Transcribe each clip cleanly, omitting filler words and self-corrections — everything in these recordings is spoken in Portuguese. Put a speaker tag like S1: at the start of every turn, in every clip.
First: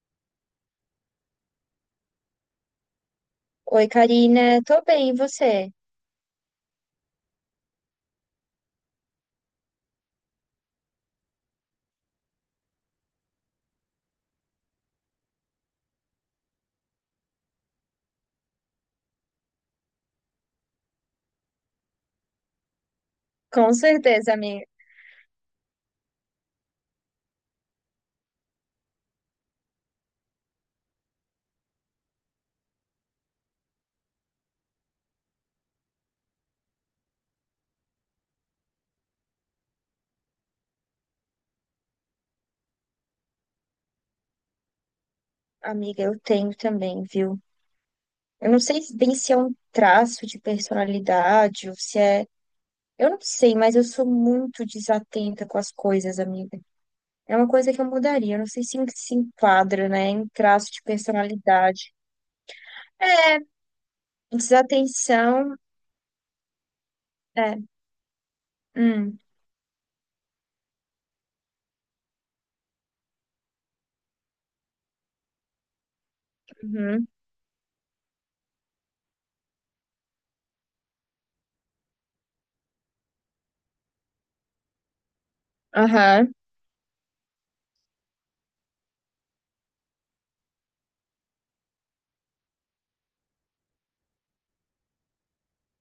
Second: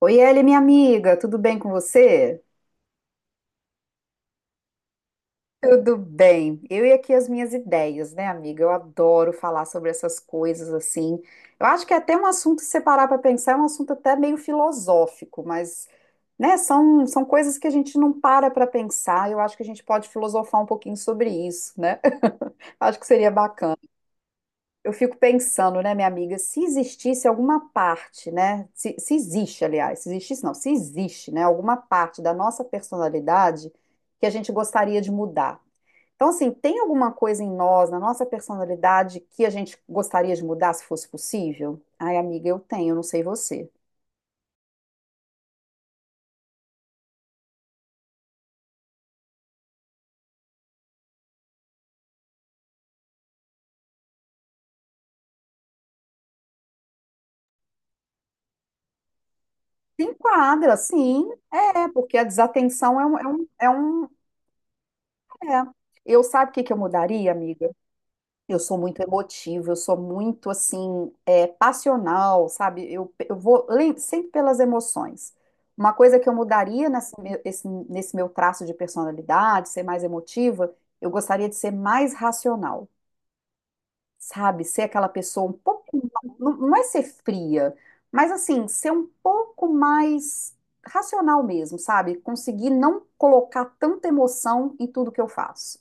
S1: Oi, Eli, minha amiga, tudo bem com você?
S2: Oi, Karina, tô bem, e você?
S1: Tudo bem. Eu e aqui as minhas ideias, né, amiga? Eu adoro falar sobre essas coisas assim. Eu acho que é até um assunto, se separar para pensar, é um assunto até meio filosófico, mas, né, são coisas que a gente não para para pensar. Eu acho que a gente pode filosofar um pouquinho sobre isso, né? Acho que seria
S2: Com
S1: bacana.
S2: certeza,
S1: Eu fico pensando, né, minha amiga, se existisse alguma parte, né? Se existe, aliás, se existisse, não, se existe, né, alguma parte da nossa personalidade que a gente gostaria de mudar. Então, assim, tem alguma coisa em nós, na nossa personalidade, que a gente gostaria de mudar se fosse possível? Ai, amiga, eu tenho, não sei você.
S2: amiga, eu tenho também, viu? Eu não sei bem se é um traço de personalidade ou se é. Eu não sei, mas eu sou muito desatenta com as coisas, amiga. É uma coisa que eu mudaria. Eu não sei se se enquadra,
S1: Se
S2: né, em traço
S1: enquadra,
S2: de
S1: sim, é,
S2: personalidade.
S1: porque a desatenção é um, é
S2: É,
S1: um, é um-
S2: desatenção.
S1: é. Eu sabe o que que eu mudaria,
S2: É.
S1: amiga? Eu sou muito
S2: Hum,
S1: emotiva, eu sou muito assim, é, passional, sabe? Eu sempre pelas emoções. Uma coisa que eu mudaria
S2: uhum,
S1: nesse meu traço de personalidade, ser mais emotiva, eu gostaria de ser mais racional sabe? Ser aquela pessoa um pouco,
S2: aham,
S1: não é ser fria, mas assim, ser um pouco mais racional mesmo, sabe? Conseguir não colocar tanta emoção em tudo que eu faço.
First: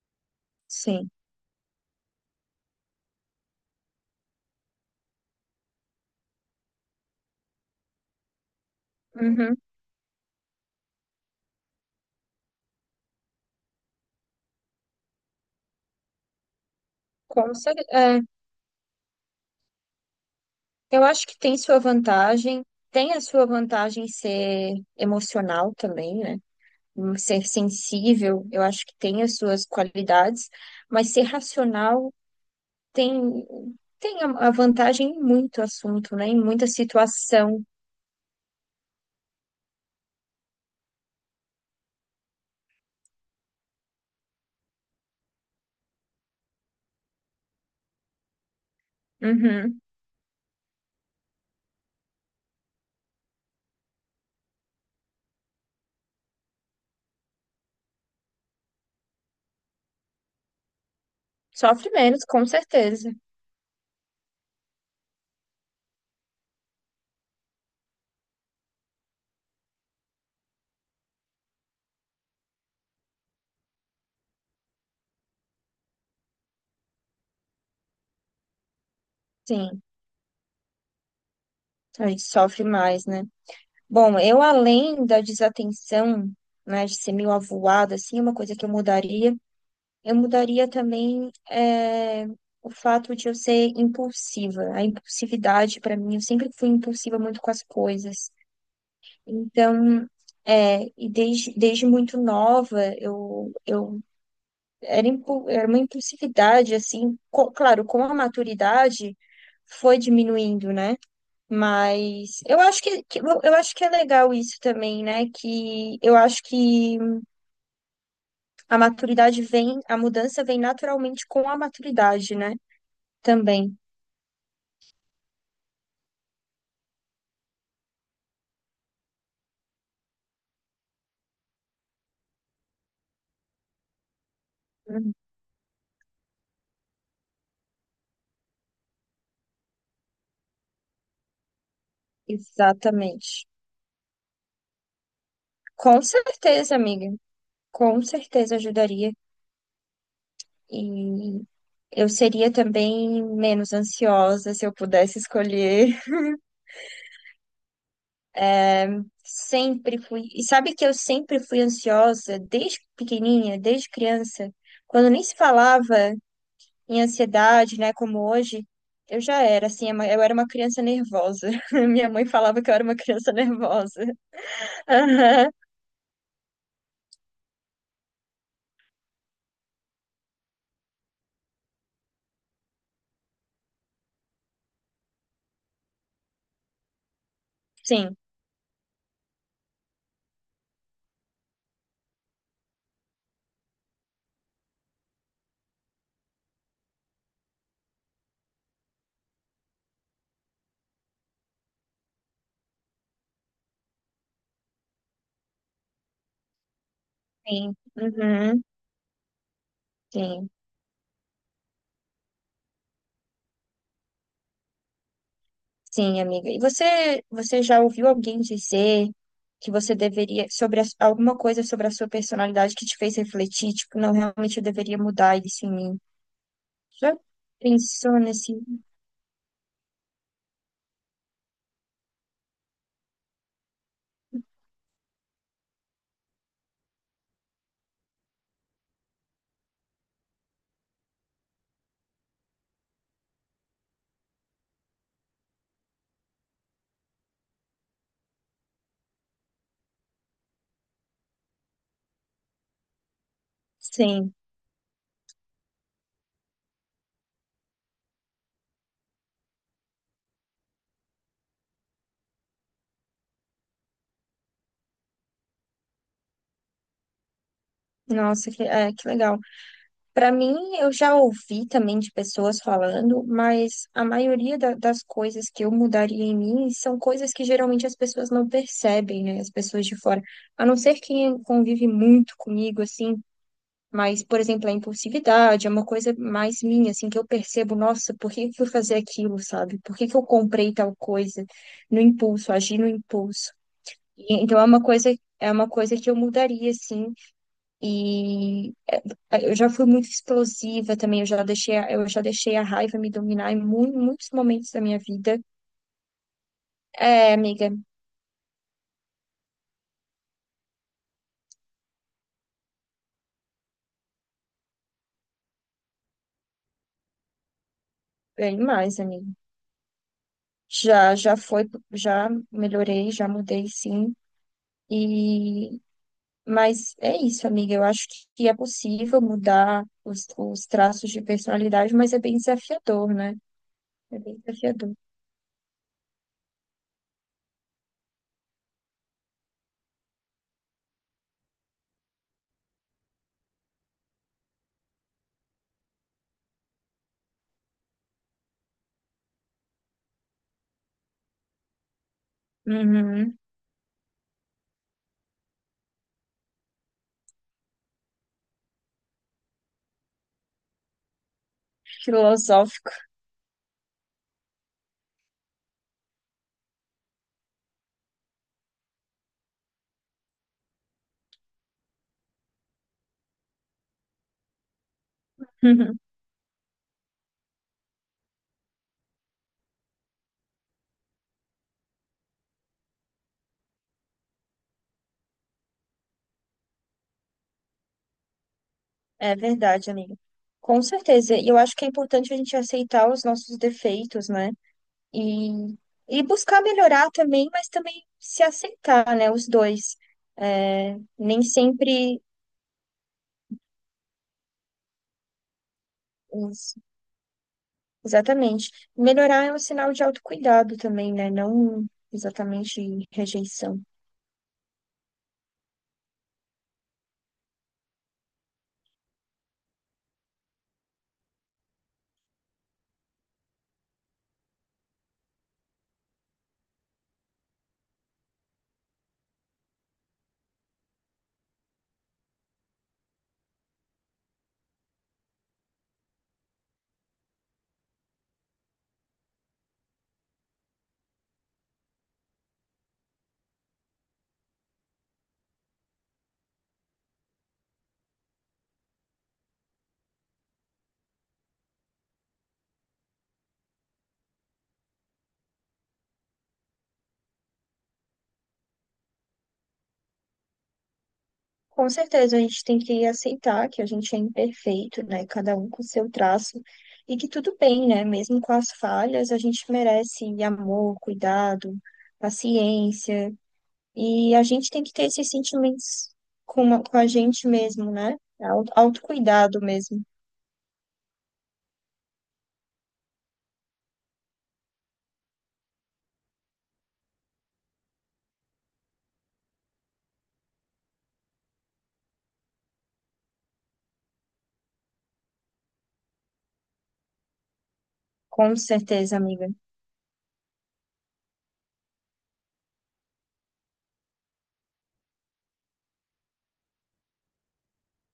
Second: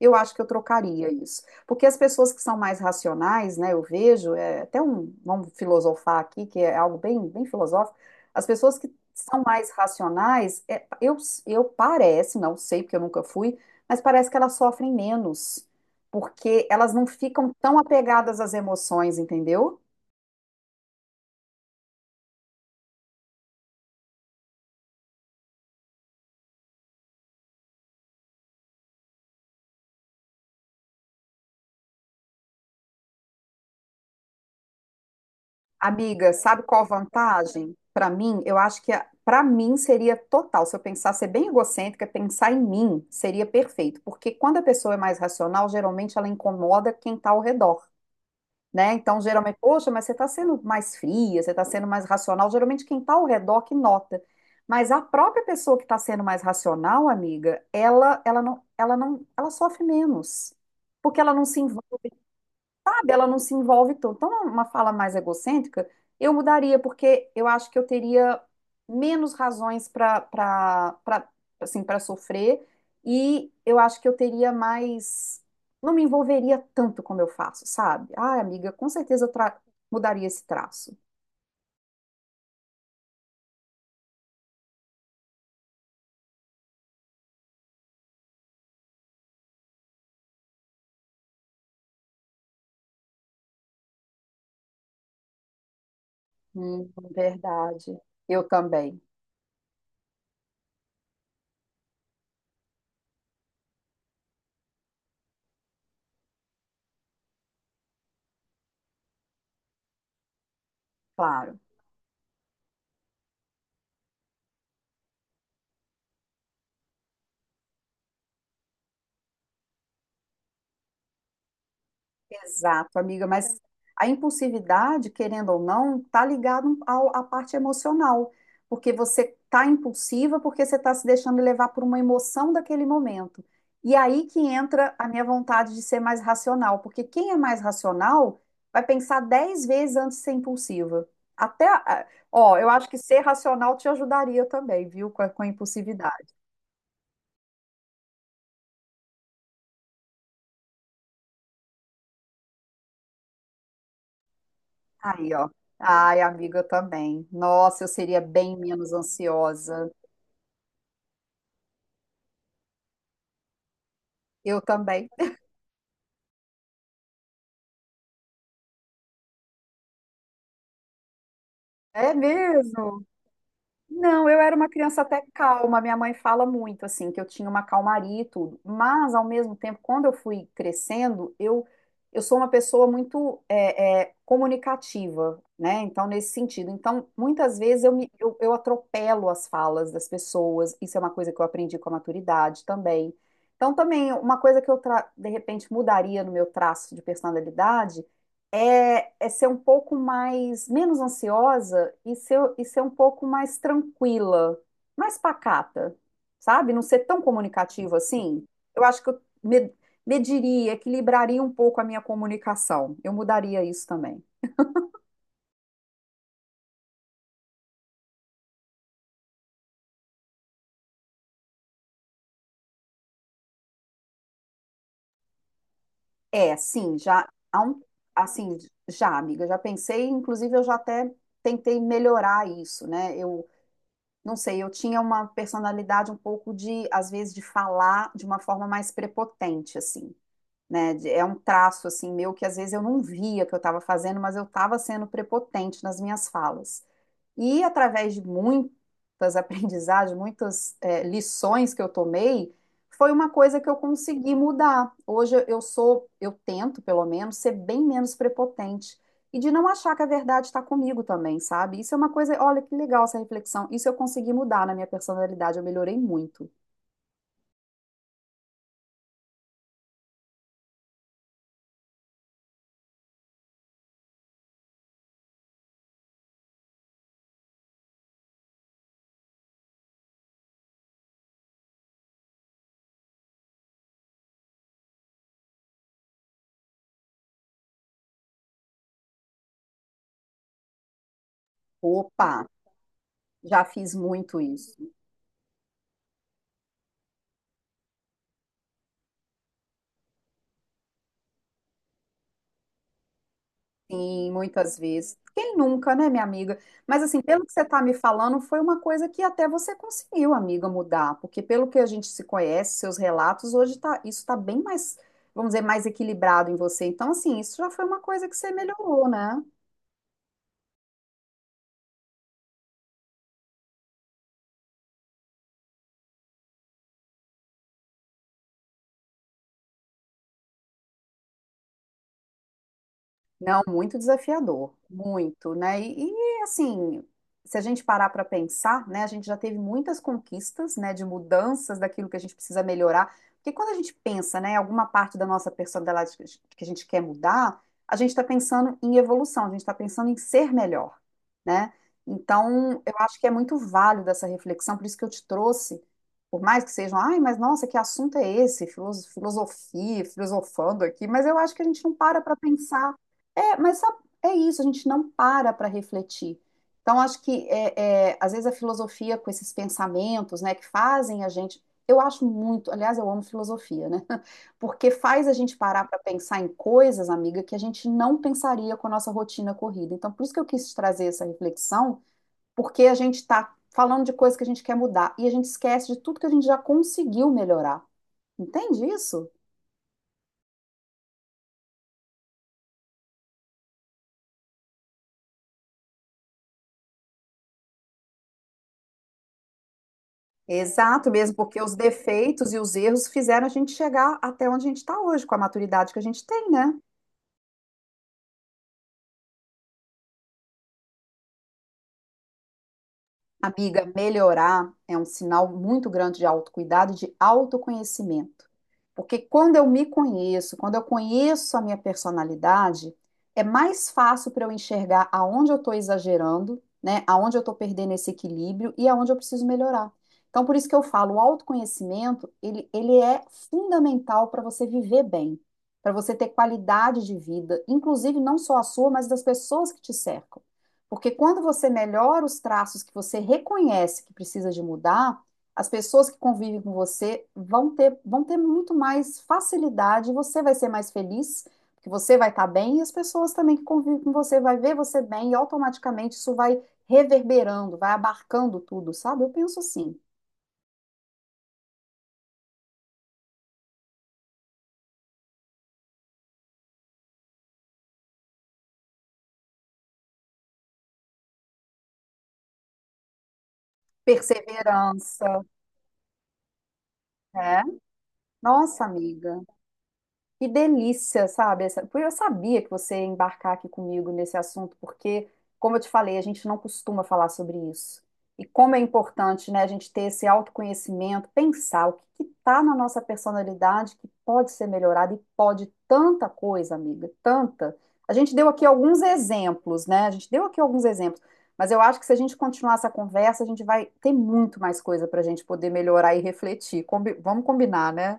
S1: Eu acho que eu trocaria
S2: sim.
S1: isso. Porque as pessoas que são mais racionais, né, eu vejo, é até um, vamos filosofar aqui, que é algo bem, bem filosófico, as pessoas que são
S2: Uhum,
S1: mais racionais, é, eu parece, não sei porque eu nunca fui, mas parece que elas sofrem menos porque elas não ficam
S2: com
S1: tão
S2: certeza. É.
S1: apegadas às emoções, entendeu?
S2: Eu acho que tem sua vantagem, tem a sua vantagem ser emocional também, né? Ser sensível, eu acho que tem as suas qualidades, mas ser racional tem, tem a vantagem em muito assunto, né?
S1: Amiga,
S2: Em
S1: sabe
S2: muita
S1: qual a
S2: situação.
S1: vantagem? Para mim, eu acho que para mim seria total. Se eu pensar ser bem egocêntrica, pensar em mim seria perfeito, porque quando a pessoa é mais racional, geralmente ela incomoda quem está ao redor, né? Então, geralmente,
S2: Uhum.
S1: poxa, mas você está sendo mais fria, você está sendo mais racional. Geralmente, quem está ao redor que nota. Mas a própria pessoa que está sendo mais racional, amiga, ela não, ela não, ela sofre menos, porque ela não se
S2: Sofre
S1: envolve
S2: menos, com certeza.
S1: sabe? Ela não se envolve tanto. Então, uma fala mais egocêntrica, eu mudaria, porque eu acho que eu teria menos razões para assim, para sofrer e eu acho que eu teria mais não me envolveria tanto como eu faço, sabe? Ah, amiga, com certeza
S2: Sim,
S1: mudaria esse traço.
S2: a gente sofre mais, né? Bom, eu além da desatenção, né, de ser meio avoada, assim, é uma coisa que eu mudaria. Eu mudaria também o fato de eu ser impulsiva. A impulsividade, para mim, eu sempre fui impulsiva muito com as
S1: Verdade.
S2: coisas.
S1: Eu também,
S2: Então, é, e desde muito nova, eu era, era uma impulsividade, assim, claro, com a maturidade foi diminuindo, né?
S1: claro.
S2: Mas eu acho que, eu acho que é legal isso também, né? Que eu acho que a maturidade vem, a mudança vem naturalmente com a maturidade, né?
S1: Exato, amiga, mas
S2: Também.
S1: a impulsividade, querendo ou não, está ligada ao- à parte emocional, porque você está impulsiva porque você está se deixando levar por uma emoção daquele momento. E aí que entra a
S2: Uhum.
S1: minha vontade de ser mais racional, porque quem é mais racional vai pensar 10 vezes antes de ser impulsiva. Até, ah, ó, eu acho que ser
S2: Exatamente.
S1: racional te ajudaria também, viu, com a
S2: Com
S1: impulsividade.
S2: certeza, amiga. Com certeza ajudaria. E eu seria também menos ansiosa se eu pudesse
S1: Aí, ó.
S2: escolher.
S1: Ai, amiga, eu também. Nossa, eu seria bem menos ansiosa.
S2: Sempre fui. E sabe que eu sempre fui ansiosa desde pequenininha, desde criança.
S1: Eu também.
S2: Quando nem se falava em ansiedade, né, como hoje, eu já era assim, eu era uma criança nervosa. Minha
S1: É
S2: mãe falava que eu era uma
S1: mesmo?
S2: criança nervosa.
S1: Não, eu era uma criança até
S2: Aham.
S1: calma. Minha mãe fala muito assim que eu tinha uma calmaria e tudo. Mas ao mesmo tempo, quando eu fui crescendo, eu sou uma pessoa muito é, é, comunicativa, né? Então nesse sentido, então muitas vezes eu me
S2: Sim,
S1: eu, eu atropelo as falas das pessoas. Isso é uma coisa que eu aprendi com a maturidade também. Então também uma coisa que de repente mudaria no meu traço de personalidade é, é ser um pouco mais, menos ansiosa e ser um pouco mais tranquila, mais pacata, sabe? Não ser tão
S2: sim.
S1: comunicativa assim.
S2: Uhum.
S1: Eu acho que
S2: Sim.
S1: mediria, equilibraria um pouco a minha comunicação. Eu mudaria isso também.
S2: Sim, amiga. E você já ouviu alguém dizer que você deveria, sobre alguma coisa sobre a sua personalidade que te fez refletir, tipo, não, realmente eu deveria mudar isso em mim?
S1: É, sim,
S2: Já
S1: já há um,
S2: pensou nesse?
S1: assim, já, amiga, já pensei, inclusive eu já até tentei melhorar isso, né? Eu não sei, eu tinha uma personalidade um pouco de, às vezes, de falar de uma forma mais prepotente, assim. É um traço assim meu que às vezes eu não via que eu estava fazendo, mas eu estava sendo prepotente nas minhas falas. E através de muitas aprendizagens, muitas lições que eu tomei, foi uma coisa que eu
S2: Sim.
S1: consegui mudar. Hoje eu sou, eu tento pelo menos ser bem menos prepotente e de não achar que a verdade está comigo também, sabe? Isso é uma coisa, olha que legal essa reflexão. Isso eu consegui mudar na minha personalidade, eu melhorei muito.
S2: Nossa, que legal. Para mim, eu já ouvi também de pessoas falando, mas a maioria das coisas que eu mudaria em mim são coisas que geralmente as pessoas não percebem, né? As pessoas de fora. A não ser quem convive muito comigo, assim. Mas, por exemplo, a impulsividade é uma coisa mais minha, assim, que eu percebo, nossa, por que que eu fui fazer aquilo, sabe? Por que que eu comprei tal coisa no
S1: Opa,
S2: impulso, agi no impulso?
S1: já fiz muito
S2: E então é uma
S1: isso.
S2: coisa, é uma coisa que eu mudaria, assim, e eu já fui muito explosiva também, eu já deixei a raiva me dominar em
S1: Sim,
S2: muitos momentos
S1: muitas
S2: da minha
S1: vezes.
S2: vida.
S1: Quem nunca, né, minha amiga? Mas assim,
S2: É,
S1: pelo que você
S2: amiga,
S1: está me falando, foi uma coisa que até você conseguiu, amiga, mudar, porque pelo que a gente se conhece, seus relatos, hoje tá, isso está bem mais, vamos dizer, mais equilibrado em você. Então, assim, isso já foi uma coisa que você
S2: bem mais,
S1: melhorou,
S2: amiga.
S1: né?
S2: Já, já foi, já melhorei, já mudei, sim. E Mas é isso, amiga. Eu acho que é possível mudar os traços de personalidade, mas é bem desafiador, né?
S1: Não, muito
S2: É bem
S1: desafiador,
S2: desafiador.
S1: muito, né? E, assim, se a gente parar para pensar, né, a gente já teve muitas conquistas, né, de mudanças daquilo que a gente precisa melhorar, porque quando a gente pensa, né, em alguma parte da nossa personalidade que a gente quer mudar, a gente está pensando em evolução, a gente está pensando em ser melhor, né? Então, eu acho que é
S2: Uhum.
S1: muito válido essa reflexão, por isso que eu te trouxe, por mais que sejam, ai, mas nossa, que assunto é esse? Filosofia, filosofando aqui, mas eu acho que a gente não para para pensar
S2: Filosófico.
S1: é, mas sabe, é isso, a gente não para para refletir. Então, acho que, é, é, às vezes, a filosofia com esses pensamentos, né, que fazem a gente. Eu acho muito, aliás, eu amo filosofia, né? Porque faz a gente parar para pensar em coisas, amiga, que a gente não pensaria com a nossa rotina corrida. Então, por isso que eu quis trazer essa reflexão, porque a gente está falando de coisas que a gente quer mudar e a gente esquece de tudo que a gente já conseguiu melhorar. Entende isso?
S2: É verdade, amiga. Com certeza. E eu acho que é importante a gente aceitar os nossos defeitos, né? E, e buscar melhorar também, mas também se aceitar, né? Os dois. É,
S1: Exato mesmo,
S2: nem
S1: porque os
S2: sempre.
S1: defeitos e os erros fizeram a gente chegar até onde a gente está hoje, com a maturidade que a gente tem, né?
S2: Exatamente. Melhorar é um sinal de autocuidado também, né? Não exatamente rejeição.
S1: Amiga, melhorar é um sinal muito grande de autocuidado, e de autoconhecimento. Porque quando eu me conheço, quando eu conheço a minha personalidade, é mais fácil para eu enxergar aonde eu estou exagerando, né? Aonde eu estou perdendo esse equilíbrio e aonde eu preciso melhorar. Então, por isso que eu falo, o autoconhecimento, ele é fundamental para você viver bem, para você ter qualidade de vida, inclusive não só a sua, mas das pessoas que te cercam. Porque quando você melhora os traços que você reconhece que precisa de mudar, as pessoas que convivem com você vão ter muito mais facilidade, você vai ser mais feliz, porque você vai estar bem, e as pessoas também que convivem com você vai ver você bem, e automaticamente isso vai reverberando, vai abarcando tudo, sabe? Eu penso assim.
S2: Com certeza, a gente tem que aceitar que a gente é imperfeito, né? Cada um com seu traço. E que tudo bem, né? Mesmo com as falhas, a gente merece amor, cuidado, paciência. E a gente tem que ter esses
S1: Perseverança,
S2: sentimentos com a gente
S1: né?
S2: mesmo, né?
S1: Nossa, amiga.
S2: Autocuidado mesmo.
S1: Que delícia, sabe? Essa- Porque eu sabia que você ia embarcar aqui comigo nesse assunto, porque, como eu te falei, a gente não costuma falar sobre isso. E como é importante, né, a gente ter esse autoconhecimento, pensar o que está na nossa personalidade que pode ser melhorado e pode tanta coisa, amiga, tanta. A gente deu
S2: Com
S1: aqui alguns
S2: certeza, amiga.
S1: exemplos, né? A gente deu aqui alguns exemplos, mas eu acho que se a gente continuar essa conversa, a gente vai ter muito mais coisa para a gente poder melhorar e refletir. Vamos combinar, né?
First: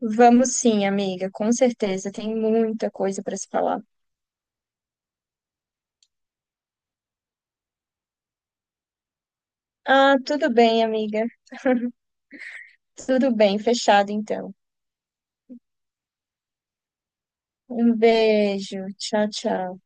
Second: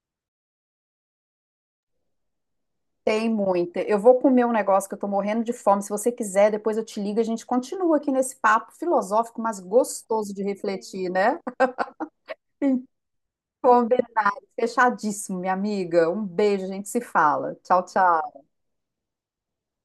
S2: Vamos sim, amiga, com certeza. Tem muita coisa
S1: Tem
S2: para se falar.
S1: muita. Eu vou comer um negócio que eu tô morrendo de fome. Se você quiser, depois eu te ligo e a gente continua aqui nesse papo filosófico, mas
S2: Ah,
S1: gostoso de
S2: tudo bem,
S1: refletir,
S2: amiga.
S1: né?
S2: Tudo bem, fechado
S1: Combinado,
S2: então.
S1: fechadíssimo, minha amiga. Um beijo, a gente se fala. Tchau,
S2: Um
S1: tchau.
S2: beijo. Tchau, tchau.